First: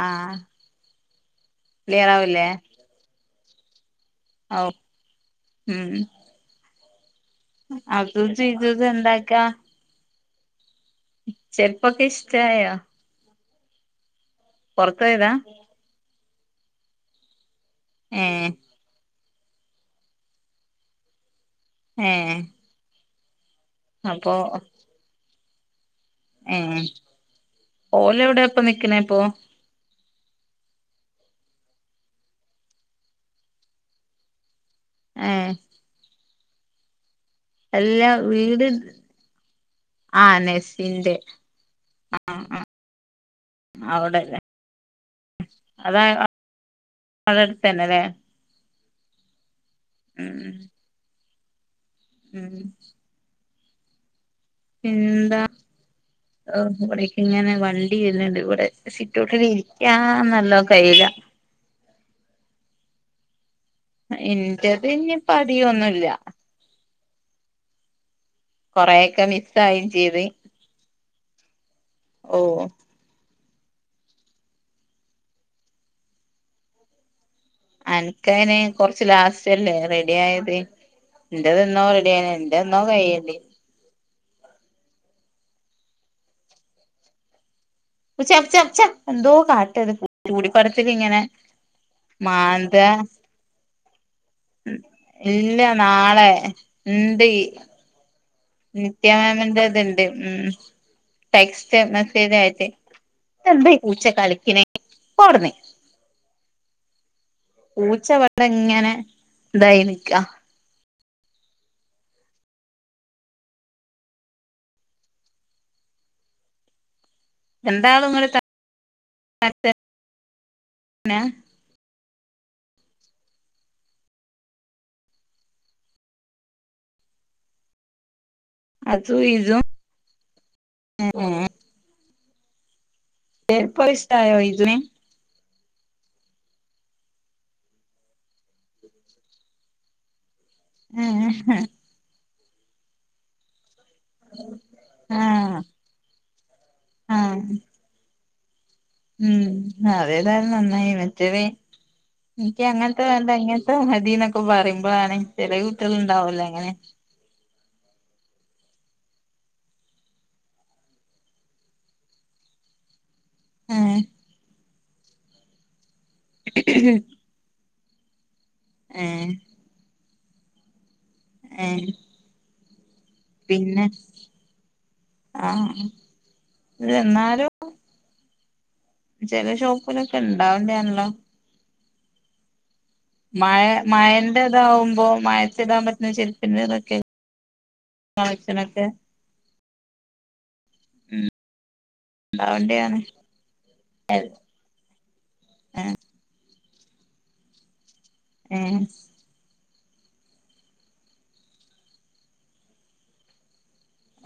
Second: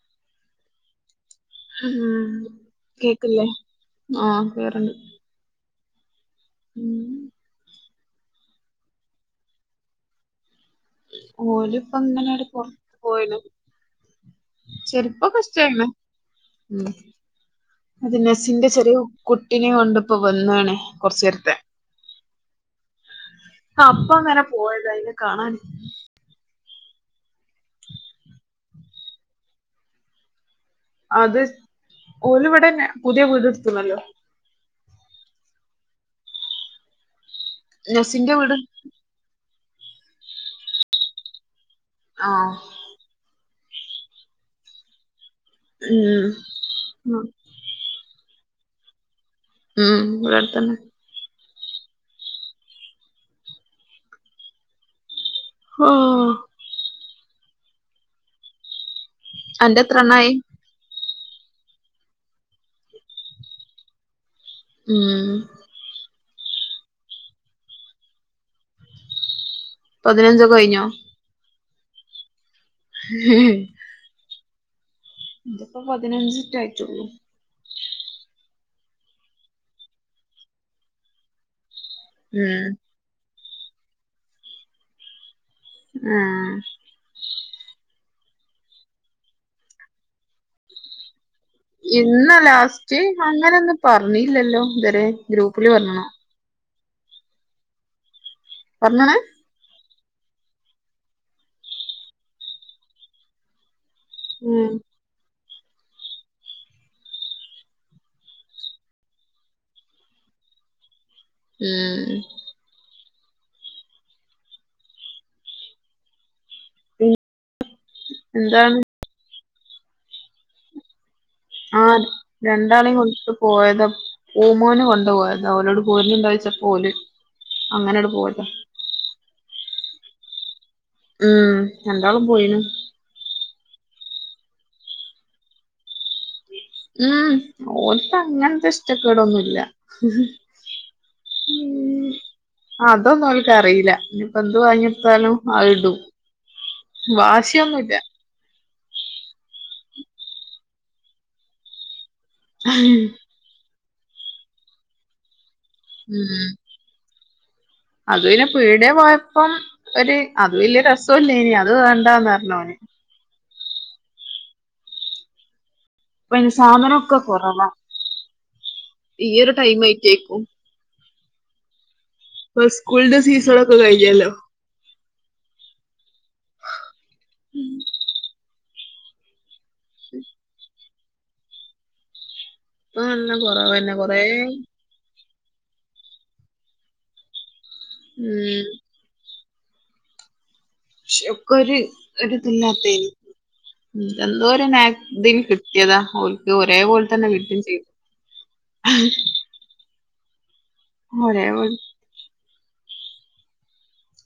ആഹ് ആഹ് ക്ലിയറാവൂലേ കേക്കില്ലേ ആഹ് ഔ കേറണ്ട് ഉം ഉം അതും ചിഞ്ചു എന്താക്കാ ഓല് ഇപ്പം ചെരുപ്പൊക്കെ ഇങ്ങനെയ പോർ ഇഷ്ടായോ പോയിണ് പൊറത്ത് പോയതാ ചെരുപ്പൊക്കെ ഇഷ്ടായിണ് അത് ഏഹ് നെസിന്റെ ചെറിയ കുട്ടിനെ കൊണ്ടിപ്പോ വന്നാണേ കുറച്ച് നേരത്തെ ഏഹ് ആ അപ്പ അപ്പൊ അങ്ങനെ പോയത അതിനെ കാണാനി ഉം ഓലെവിട ഇപ്പ നിക്കണെ ഇപ്പൊ അത് ഓലിവിടന്നാ പുതിയ വീടെടുത്തുന്നല്ലോ ആഹ് എല്ലാ വീട് ആ നെസിന്റെ ആഹ് അവിടല്ല അതാ അ ഉം ഉം നിങ്ങടെ അടുത്ത് തന്നല്ലേ ഉം ഇവിടടുത്തന്നെ ഉം എന്താ ഓഹ് ഏ ഇവിടേക്ക് ഇങ്ങനെ വണ്ടി വരുന്നുണ്ട് ഇവിടെ അന്റെ സിറ്റോട്ടിലിരിക്കാ എത്രണ്ണായി നല്ലോ കഴയൂല എന്റത് ഇനി ഉം പണിയൊന്നു ഇല്ല കൊറേക്കെ മിസ്സ്‌ പതിനഞ്ചൊക്കെ കഴിഞ്ഞോ ഓ [unintelligible] എന്റിപ്പം പതിനഞ്ചിട്ട ആയിട്ടുള്ളൂ അനക്കങ്ങനെ കൊറച്ച് ലാസ്റ്റല്ലേ റെഡി ആയത് എന്റത് എന്നോ [unintelligible] ഉം എന്റെന്നോ കഴിയണ്ട് ആഹ് പൂച്ച ച്ച ച്ച എന്തോ കാട്ടത് ചൂടിപടത്തില് ങ്ങനെ ഇന്നാ ലാസ്റ്റ് അങ്ങനൊന്നും പറഞ്ഞില്ലല്ലോ ഇതുവരെ ഗ്രൂപ്പില് പറഞ്ഞണോ ! ! ! ! ! ! ! ! ! ! ! ! ! ! ! പറഞ്ഞണ് [unintelligible] ണ്ട് ഉം ടെസ്റ്റ് മെസ്സേജായിട്ട് ഇതെന്താ ഈ പൂച്ച കളിക്കിനെ ഉം പോ അവിടുന്ന് പൂച്ച വന്നിങ്ങനെ ഇതായി നിക്ക ഉം പി എന്താണ് നിങ്ങള് ത [inaudible] ന്നാ ആ രണ്ടാളെയും കൊണ്ടട്ട് പോയതാ ഊമോന് കൊണ്ടു പോയത ഓനവിടെ പുഴ മീൻ കഴിച്ചപ്പോ ഓല് അങ്ങനങ്ങട്ട് പോയതാ അതു ഇതും ഏ ഉം രണ്ടാളും പോയിന് [unintelligible] ഇഷ്ടായോ ഈദ് മീൻ ങ്ങാ ഓൽക്ക് അങ്ങനത്തെ ഇഷ്ടക്കേടൊന്നു ഇല്ല ആഹ് ഉം അതൊന്നു അവൾക്ക് അറിയില്ല ഇനിപ്പോ എന്ത് വാങ്ങികൊടുത്താലും ആളിടും ആഹ് വാശിയൊന്നു ഇല്ല ഉം അതേതായാലും നന്നായി മറ്റേത് എനിക്ക് അങ്ങനത്തെ വേണ്ട ഇങ്ങ ത്തെ മതീന്നൊക്കെ പറയുമ്പളാണ് ചെറിയ കുട്ടികള് ഉം ഉണ്ടാവുവല്ലോ അങ്ങനെ അത് പിന്നെ പീടിയെ പോയപ്പം ഒരു അത് വലിയ രസോ ഇല്ലാനി അത് വേണ്ടാന്ന് പറഞ്ഞ് അവൾ ഏഹ് അപ്പ അതിന് സാധനൊക്കെ കൊറവാ ഈ ഏഹ് ഒരു ടൈം ആയിട്ടാക്കും ഏഹ് ഉസ്കൂളിന്റെ പിന്നെ ആ ഇവിടെന്നാലും ചെല ഷോപ്പിലൊക്കെ ഇണ്ടാവണ്ട ആണല്ലോ ഇപ്പൊ നല്ല മഴ കൊറവന്നെ കൊറേ മഴേന്റെ ഇതാവുമ്പോ മഴയത്തിടാൻ പറ്റുന്ന ചെരുപ്പിന്റെ ഇതൊക്കെ ഉം കാഴ്ചണൊക്കെ. ക്ഷേക്കൊരു ഒരു ത് ഉണ്ടാവണ്ടയാണ് ല്ലാതെനി എന്തൊരു നാക് തില് കിട്ട്യേതാ ഓൽക്ക് ഒരേ പോലെ തന്നെ കിട്ടിം ചെയ്ത്. ഏഹ്‌ ഒരേപോൽ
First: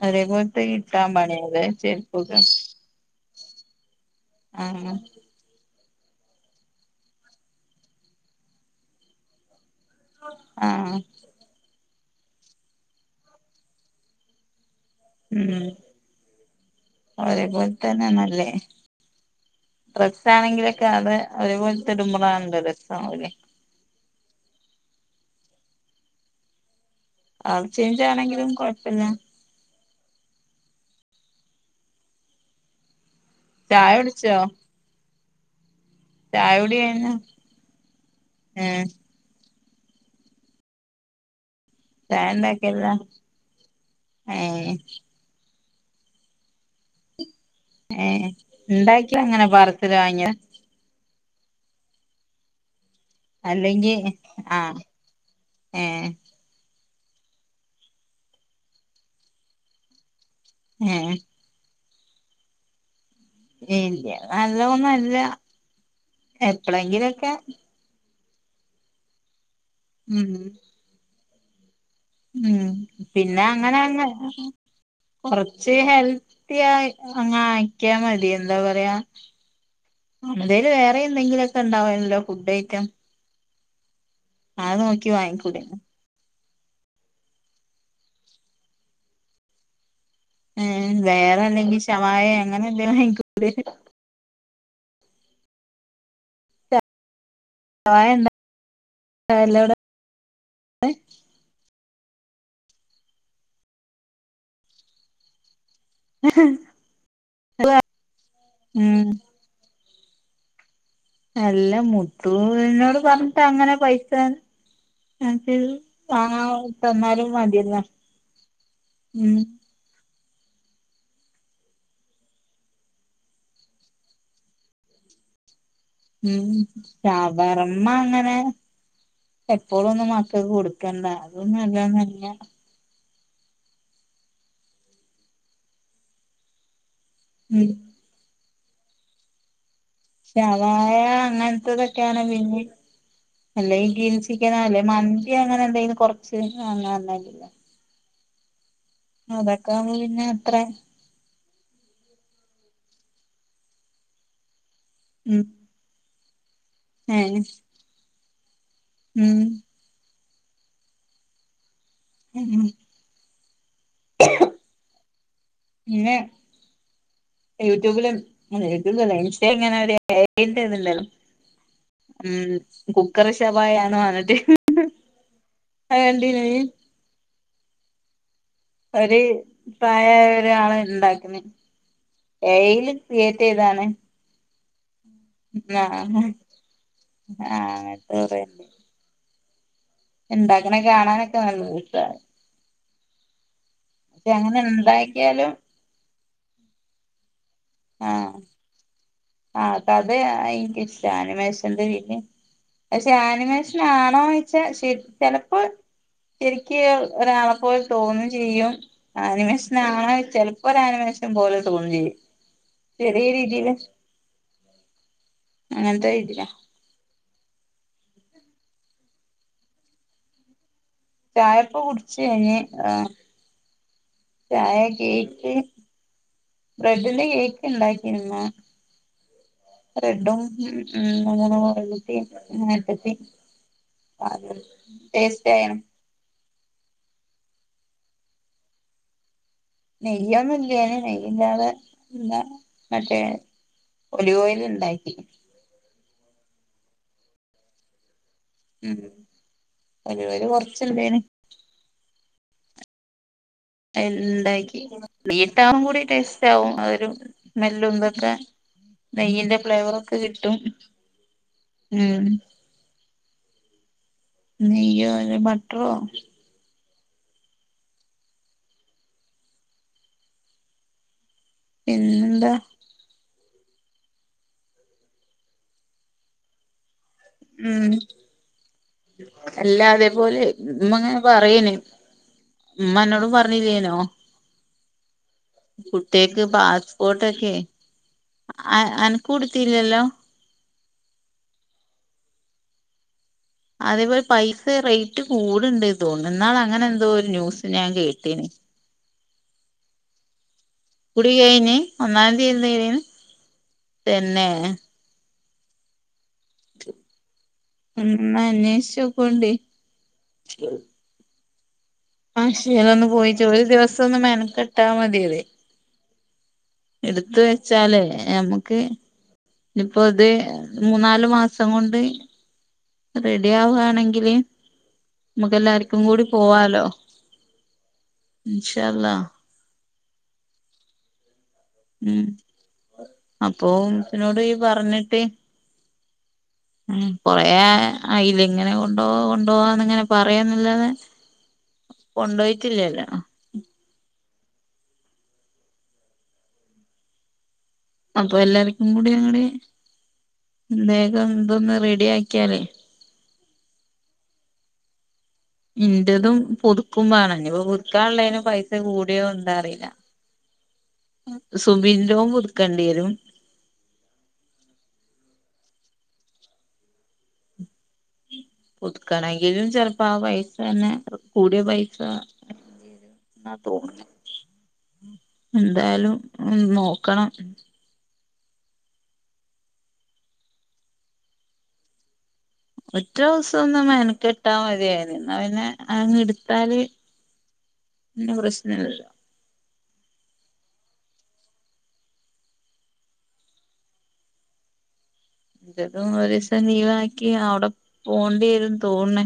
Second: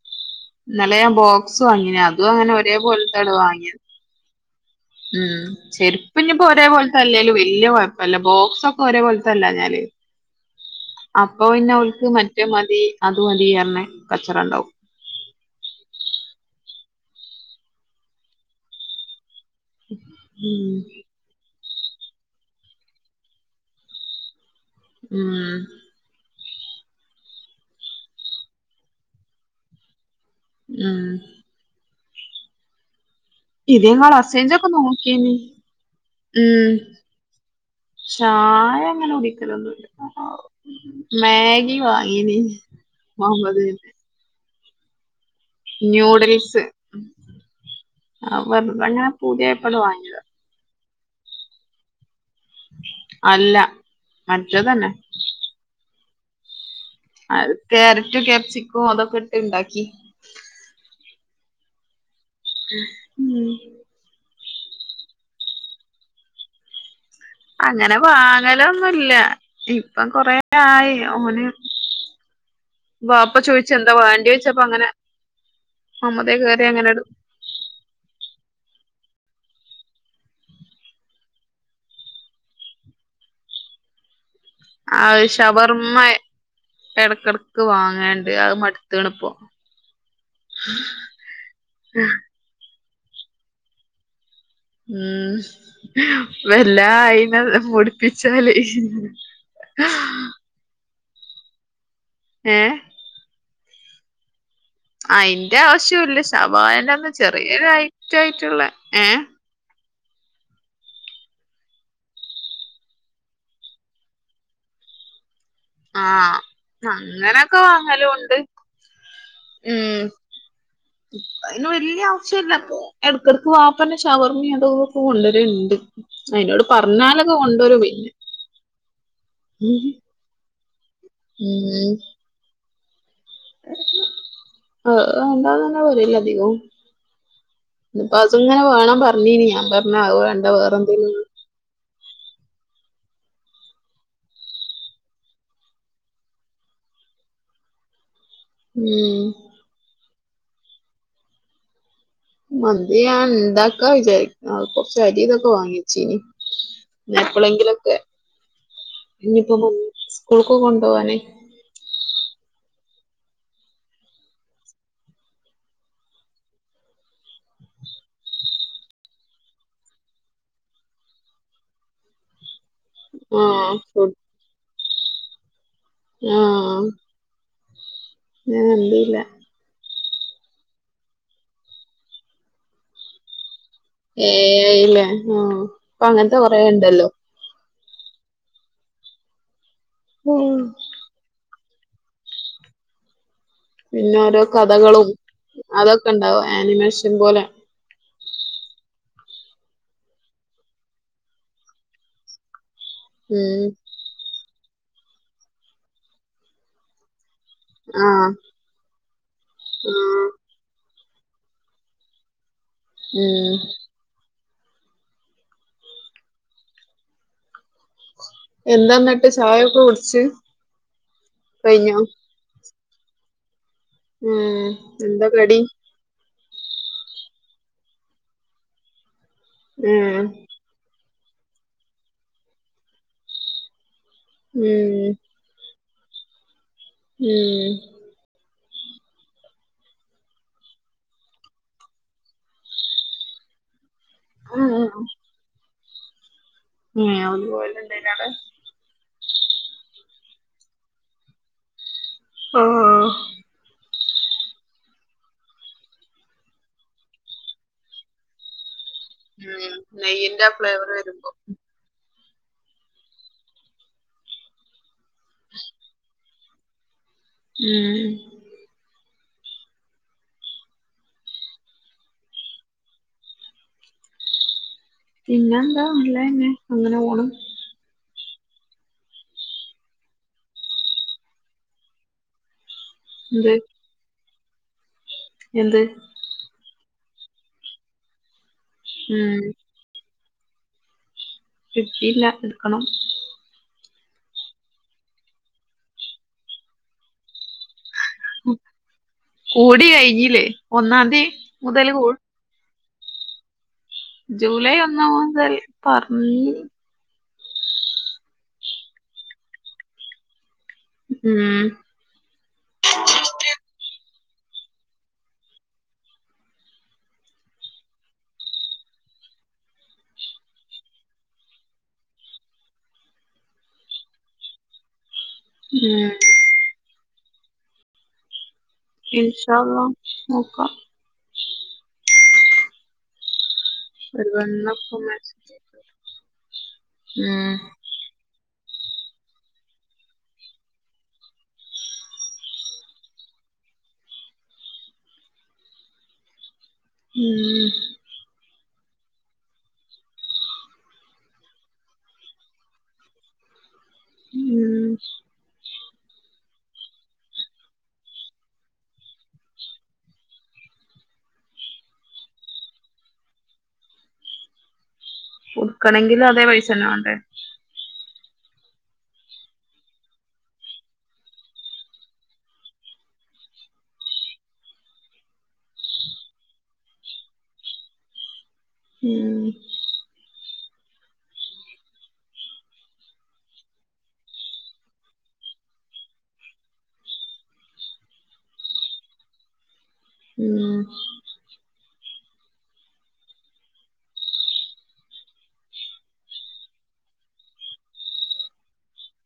ഒരേപോൽത്തെ ഇന്നലെ കിട്ടാൻ ഞാൻ ബോക്സ് പണ്യലേ വാങ്ങിന് അതും ചെര്പ്പൊക്കെ? അങ്ങനെ ഒരേ പോലത്താണ് വാങ്ങിയത് ആഹ്‌ ചെര്പ്പ് ഞ്ഞി ഒരേ പോൽത്തല്ലേലും വല്യ കൊഴപ്പല്ല ബോക്സൊക്കെ ഒരേ പോൽത്തല്ലാഞ്ഞാലേ ആഹ്‌ അപ്പൊ പിന്നെ ഓൽക്ക് മറ്റേ മതി അത് മതി അർഞ് കച്ചറ ണ്ടാവും. ഉം ഒരേ പോൽതെന്നെ നല്ലത്. ഉം ഡ്രെസ്സാണെങ്കിലൊക്കെ അത് ഒരുപോൽ ത്തെടുമ്പളാണല്ലോ രസം ലെ. ഉം കളർ ചേഞ്ചാണെങ്കിലും കൊഴപ്പല്ല. ഉം ചായ ഇതിന്നാള് കുടിച്ചോ അസൈ‍ഞ്ചോക്കെ നോക്കീനി ചായ ഉം കുടി കഴിഞ്ഞോ ചായ ഏഹ് അങ്ങനെ കുടിക്കലൊന്നുല്ല. മാഗി ചായ വാങ്ങീനി ഉണ്ടാക്കിയല്ല മൊഹമ്മദ്. ഏഹ് ന്യൂഡിൽസ് ഏഹ് വെർതെങ്ങനെ ഉണ്ടാക്കി പൂതി അങ്ങനെ ആയപ്പാണ്ട് പാർസല് വാങ്യേതാ. വാങ്ങിയ അല്ല അല്ലെങ്കി ആഹ്‌ മറ്റേതന്നെ ഏഹ്‌. അത് ക്യാരറ്റും ക്യാപ്സിക്കോ അതൊക്കെ ഇട്ട് ഇണ്ടാക്കി. ഏഹ്. ഉം വെല്ല്യ നല്ലോന്നും അല്ല എപ്പളേങ്കിലൊക്കെ. അങ്ങനെ വാങ്ങലൊന്നുല്ല ഇപ്പം ഉം കൊറേ ആയി ഓന്. ഉം വാപ്പ പിന്നെ ചോയിച്ച് എന്താ അങ്ങനങ്ങ് വേണ്ടി ചോയിച്ചപ്പോ അങ്ങനെ കൊർച്ച് മമ്മതേ ഹെൽത്തി കേറി അങ്ങനെ ആയി എടു അങ്ങ് ആക്ക്യാ മതി എന്താ പറയ. മമതേല് വേറിം എന്തെങ്കിലൊക്കെ ഉണ്ടാവേനല്ലോ ഫുഡ് ഐറ്റം. അത് നോക്കി അഹ്‌ വാങ്ങിക്കൂടെ ശവർമ എട്ക്കെട്ക്ക് വാങ്ങേണ്ട് അത് മട്ത്ത്ണ്പ്പോ. ഏഹ് വേറെന്തെങ്കിം ഷവായേ അങ്ങനെ എന്തെലും വാങ്ങിക്കൂടേ? ഉം വല്ലാ അയിനെ ശവായ മുട്പ്പിച്ചാല് ഉണ്ടാവല്ലോവിടെ ഏഹ്‌ അയിന്റെ ആവശ്യംല്ല ഷവായ ന്റെ ന്ന ചെറിയൊരുഐറ്റായിട്ട് ള്ള ഉം ഏഹ്‌. എല്ലാ മുത്തുനോട് പർഞ്ഞ്ട്ടങ്ങനെ പൈസ [unintelligible] ആഹ്‌ വാങ്ങാൻ തന്നാലും അങ്ങനൊക്കെ മതിയല്ലോ വാങ്ങലൂണ്ട് ഉം ഉം. അയിന് വല്ല്യ ആവശ്യല്ല്യ പ്പോ ഏട്ക്കേട്ക്ക് വാപ്പന്നെ ഷവർമ്മീം അതും ഇതൊക്കെ കൊണ്ടുവരല്ണ്ട്. ഉം ഷവർമ അങ്ങനെ എപ്പോളൊന്നും മക്കക്ക് കൊട് ക്കണ്ട അത് നല്ലൊന്നു അല്ല. ആഹ് മുണ്ടാൻ തന്നെ വരേല്ല അധികവും ഉം ഇന്നിപ്പം അതങ്ങനെ വേണം പറഞ്ഞീനി ഞാൻ പർഞ്ഞ് അത് വേണ്ട വേറെ എന്തെലും. ഏഹ് അങ്ങൻ ത്തതൊ ക്ക്യാണ് പിന്നിം അല്ലെ ഈ ഗ്രിൽ ചിക്കനോ അല്ലേ മന്തി അങ്ങനെ എന്തെങ്കിലും കൊർച്ച് അങ്ങനെ [unintelligible] ഉം അതൊക്കെ ആവുമ്പോ പിന്നെ അത്ര. മന്തി ഞ ഇണ്ടാക്കാ വിചാരിക്ക കൊർച്ചരി ഉം ഇതൊക്കെ വാങ്ങിച്ചീനി. ഏഹ് എപ്പളെങ്കിലൊക്കെ, ഉം ഇനിപ്പോ സ്കൂൾക്കൊ കൊണ്ടു പോവാന് ഉം പിന്നെ യൂട്യൂബിലും യൂട്യൂബിലല്ല ഇൻസ്റ്റ ഇങ്ങനെ ഒരു എഐന്റെ ഇതേണ്ടല്ലോ. ഉം, കുക്കർ ശവായി ആഹ് അന്ന് ഫുഡ് പറഞ്ഞിട്ട്. അതേ കണ്ടില്ല ഇയ്യേ ആഹ് ഞാൻ കണ്ടീല്ല ഒരു പ്രയായ ഒരാള ഉണ്ടാക്കുന്ന് ഏ ഐയില് ക്രിയേറ്റ് ചെയ്താണ്. ഏ ഐ ഇല്ലേ, ആ ഇപ്പൊ അങ്ങനത്തെ കൊറെേ ഉണ്ടല്ലോ.. ആ അങ്ങനത്തെ കൊറെ ഉം എണ്ടാക്കണെ കാണാനൊക്കെ നല്ല രസാണ്. പിന്നെ പക്ഷെ ഓരോ അങ്ങനെ കഥകളും ഇണ്ടാക്കിയാലും അതൊക്കെ ഉണ്ടാവും, ആനിമേഷൻ പോലെ. ആഹ് ആ, അപ്പ അതെ എനിക്ക് ഇഷ്ടം അനിമേഷന്റെ വീഡിയോ പക്ഷെ ഉം ആനിമേഷൻ ആണോന്ന് വെച്ചാ ശ ചെലപ്പോ ശരിക്കു ഒരാള ചിലപ്പോ തോന്ന ആഹ് ചെയ്യും. അനിമേഷനാണോ ആഹ് ചില പ്പോ ഒരു ആനിമേഷൻ പോലെ തോന്ന ചെയ്യും. ചെറിയ ഉം രീതില് അങ്ങനത്തെ [unintelligible] എന്താ എന്നട്ട് ചായയൊക്കെ കുടിച്ച്. ചായയൊക്കെ കഴിഞ്ഞോ കുടിച്ച് കഴിഞ്ഞ് [unintelligible] ഉം ചായ എന്താ കേക്ക് കടി ബ്രെഡിന്റെ കേക്ക് ഉണ്ടാക്കിനി ഇന്ന്. ഉം ബ്രഡും ഉം അങ്ങനെ ഉം [unintelligible] [unintelligible] ഉം നെയ്യൊന്നു ഇല്ലേനെ, നെയ്യില്ലാതെ പിന്നെ മറ്റേ ഒലീവ് ഓയിൽ ഉം ഉണ്ടാക്കി ഏ ഒലിവ് ഓയിൽ ഉണ്ടാഞ്ഞേ അവിടെ. ഉം, ഒലിവ് ഓയിൽ കൊറച്ചു ഉണ്ടേന്. ഓ [unintelligible] ഉണ്ടാക്കി ഗീട്ടാവും കൂടി ടേസ്റ്റ് ആകും അതൊരു സ്മെല്ലൊന്തൊക്കെ നെയ്യിന്റെ ഉം ഫ്ലേവർ ഒക്കെ നെയ്യിന്റെ ആ കിട്ടും. ഫ്ലേവർ വരുമ്പോ ഉം നെയ്യോ, അല്ലകിൽ ബട്ടറോ ഉം പിന്നെന്താ പിന്നെ എന്താ നല്ലതന്നെ അങ്ങനെ പോണ്. ഉം എല്ലാ അതേപോലെ ഇമ്മങ്ങനെ പറയനെ. ഉമ്മ അന്നോട് എന്ത് പറഞ്ഞില്ലാനോ. എന്ത് കുട്ടിക്ക് പാസ്പോർട്ടൊക്കെ ആ അനക്കും ഉം എടുത്തില്ലല്ലോ? ഇല്ല എടുക്കണം അതേപോലെ പൈസ റേറ്റ് കൂടുണ്ട് എന്ന് തോന്നു, ഇന്നാള് അങ്ങനെ എന്തോ ഒരു ന്യൂസ് ഞാൻ കേട്ടീന്. കൂടി കഴിഞ്ഞില്ലേ. ഒന്നാംതി കുടി കഴിഞ്ഞ്, മുതൽ കൂ ഒന്നാം തീയന്ന് [unintelligible] ജൂലൈ ഒന്നാ മുതൽ പറഞ്ഞെ. ഒന്ന് അന്വേഷിച്ച് നോക്കുവേണ്ടി. ഉം അക്ഷയലെ ഒന്ന് പോയ ചോ ഒരു ദിവസം ഒന്ന് മെനക്കെട്ടാൽ മതിയത്. എടുത്തു വെച്ചാല് നമ്മുക്ക്. ഇപ്പൊ അത് അത് മൂന്നാാലു മാസം കൊണ്ട് റെഡി ആവുആണെങ്കില് നമ്മുക്ക് എല്ലാർക്കും ഉം കൂടി പോവാല്ലൊ ഇൻഷാ അള്ളാ. ഇൻഷാ അള്ളാ നോക്കാം. ഉം, ഒരു അപ്പൊസിനോട് ഇയ് വെണ്ണൊക്കെ പറഞ്ഞിട്ട് മേടിച്ച് ഉം [unintelligible] ആ ഇല്ല ഇങ്ങനെ കൊണ്ടോവാ കൊണ്ടോവാന്ന് ഇങ്ങനെ പറയന്ന് ല്ലാതെ കൊണ്ടോയിട്ടില്ലല്ലോ. ഉം അപ്പൊ എല്ലാർക്കും കൂടി അങ്ങട് വോഗം ഇത് ഒന്ന് റെഡി ആക്കിയാലേയ് ഉം ഇന്റതും പുതുക്കുംവാണം ഇഞ്ഞിപ്പോ പുതുക്കാള്ളേന് പൈസ കൂടിയോ ന്താ അറീലാ. [inaudible] സുബിന്റെതും പുതുക്കേണ്ടി വരും. പുതുക്കണങ്കിൽ അതോ പൈസന്നെ വാണ്ടേ. പുതുക്കണങ്കിലും ചെൽപ്പോ ആ പൈസന്നെ കൂടിയ പൈസ ആഹ് [unintelligible] എന്തായാലും ഉം നോക്കണം. ഉം ഒറ്റ ദിവസം ഒന്നു മെനക്കട്ടാ മതിയയിന് എന്നാ പിന്നെ അങ്ങ് എടുത്താല് നൂറഷ്ണല്ലല്ലോ. ഉം ഇതും ഒരീസം ലിവാക്കി അവടെ പോണ്ടിരും തേന്ന്ണ്.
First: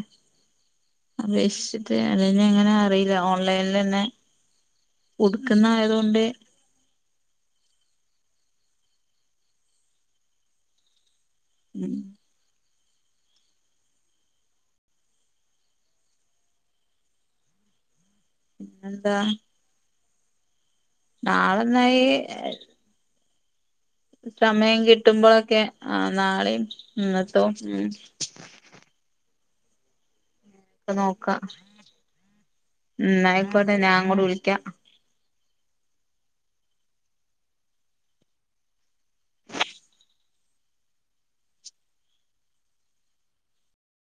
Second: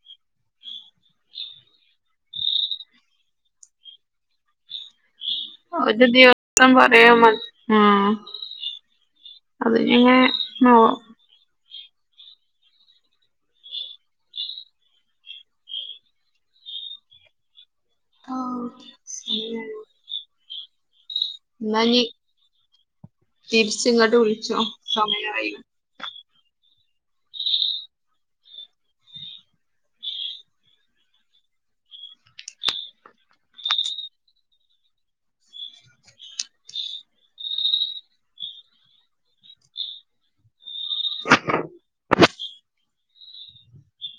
അപേക്ഷിച്ചിട്ട് അത് ഞ്ഞിങ്ങനെ അറിയില്ല ഓൺലൈലന്നെ ഉടുക്ക്‌ന്ന ഒരു ദിവ [unintelligible] [unintelligible] ഉം പിന്നെന്താ. എന്നാ ഇനി നാളെന്നയീ തിരിച്ച് ങ്ങട്ട് സമയം കിട്ടുമ്പോഴൊക്കെ ആ നാളെയും ഇന്നത്തവും ഉം. നോക്കാ ഇന്നാ ആയിക്കോട്ടെ ഞാൻ അങ്ങോട്ട് വിളിക്കാ.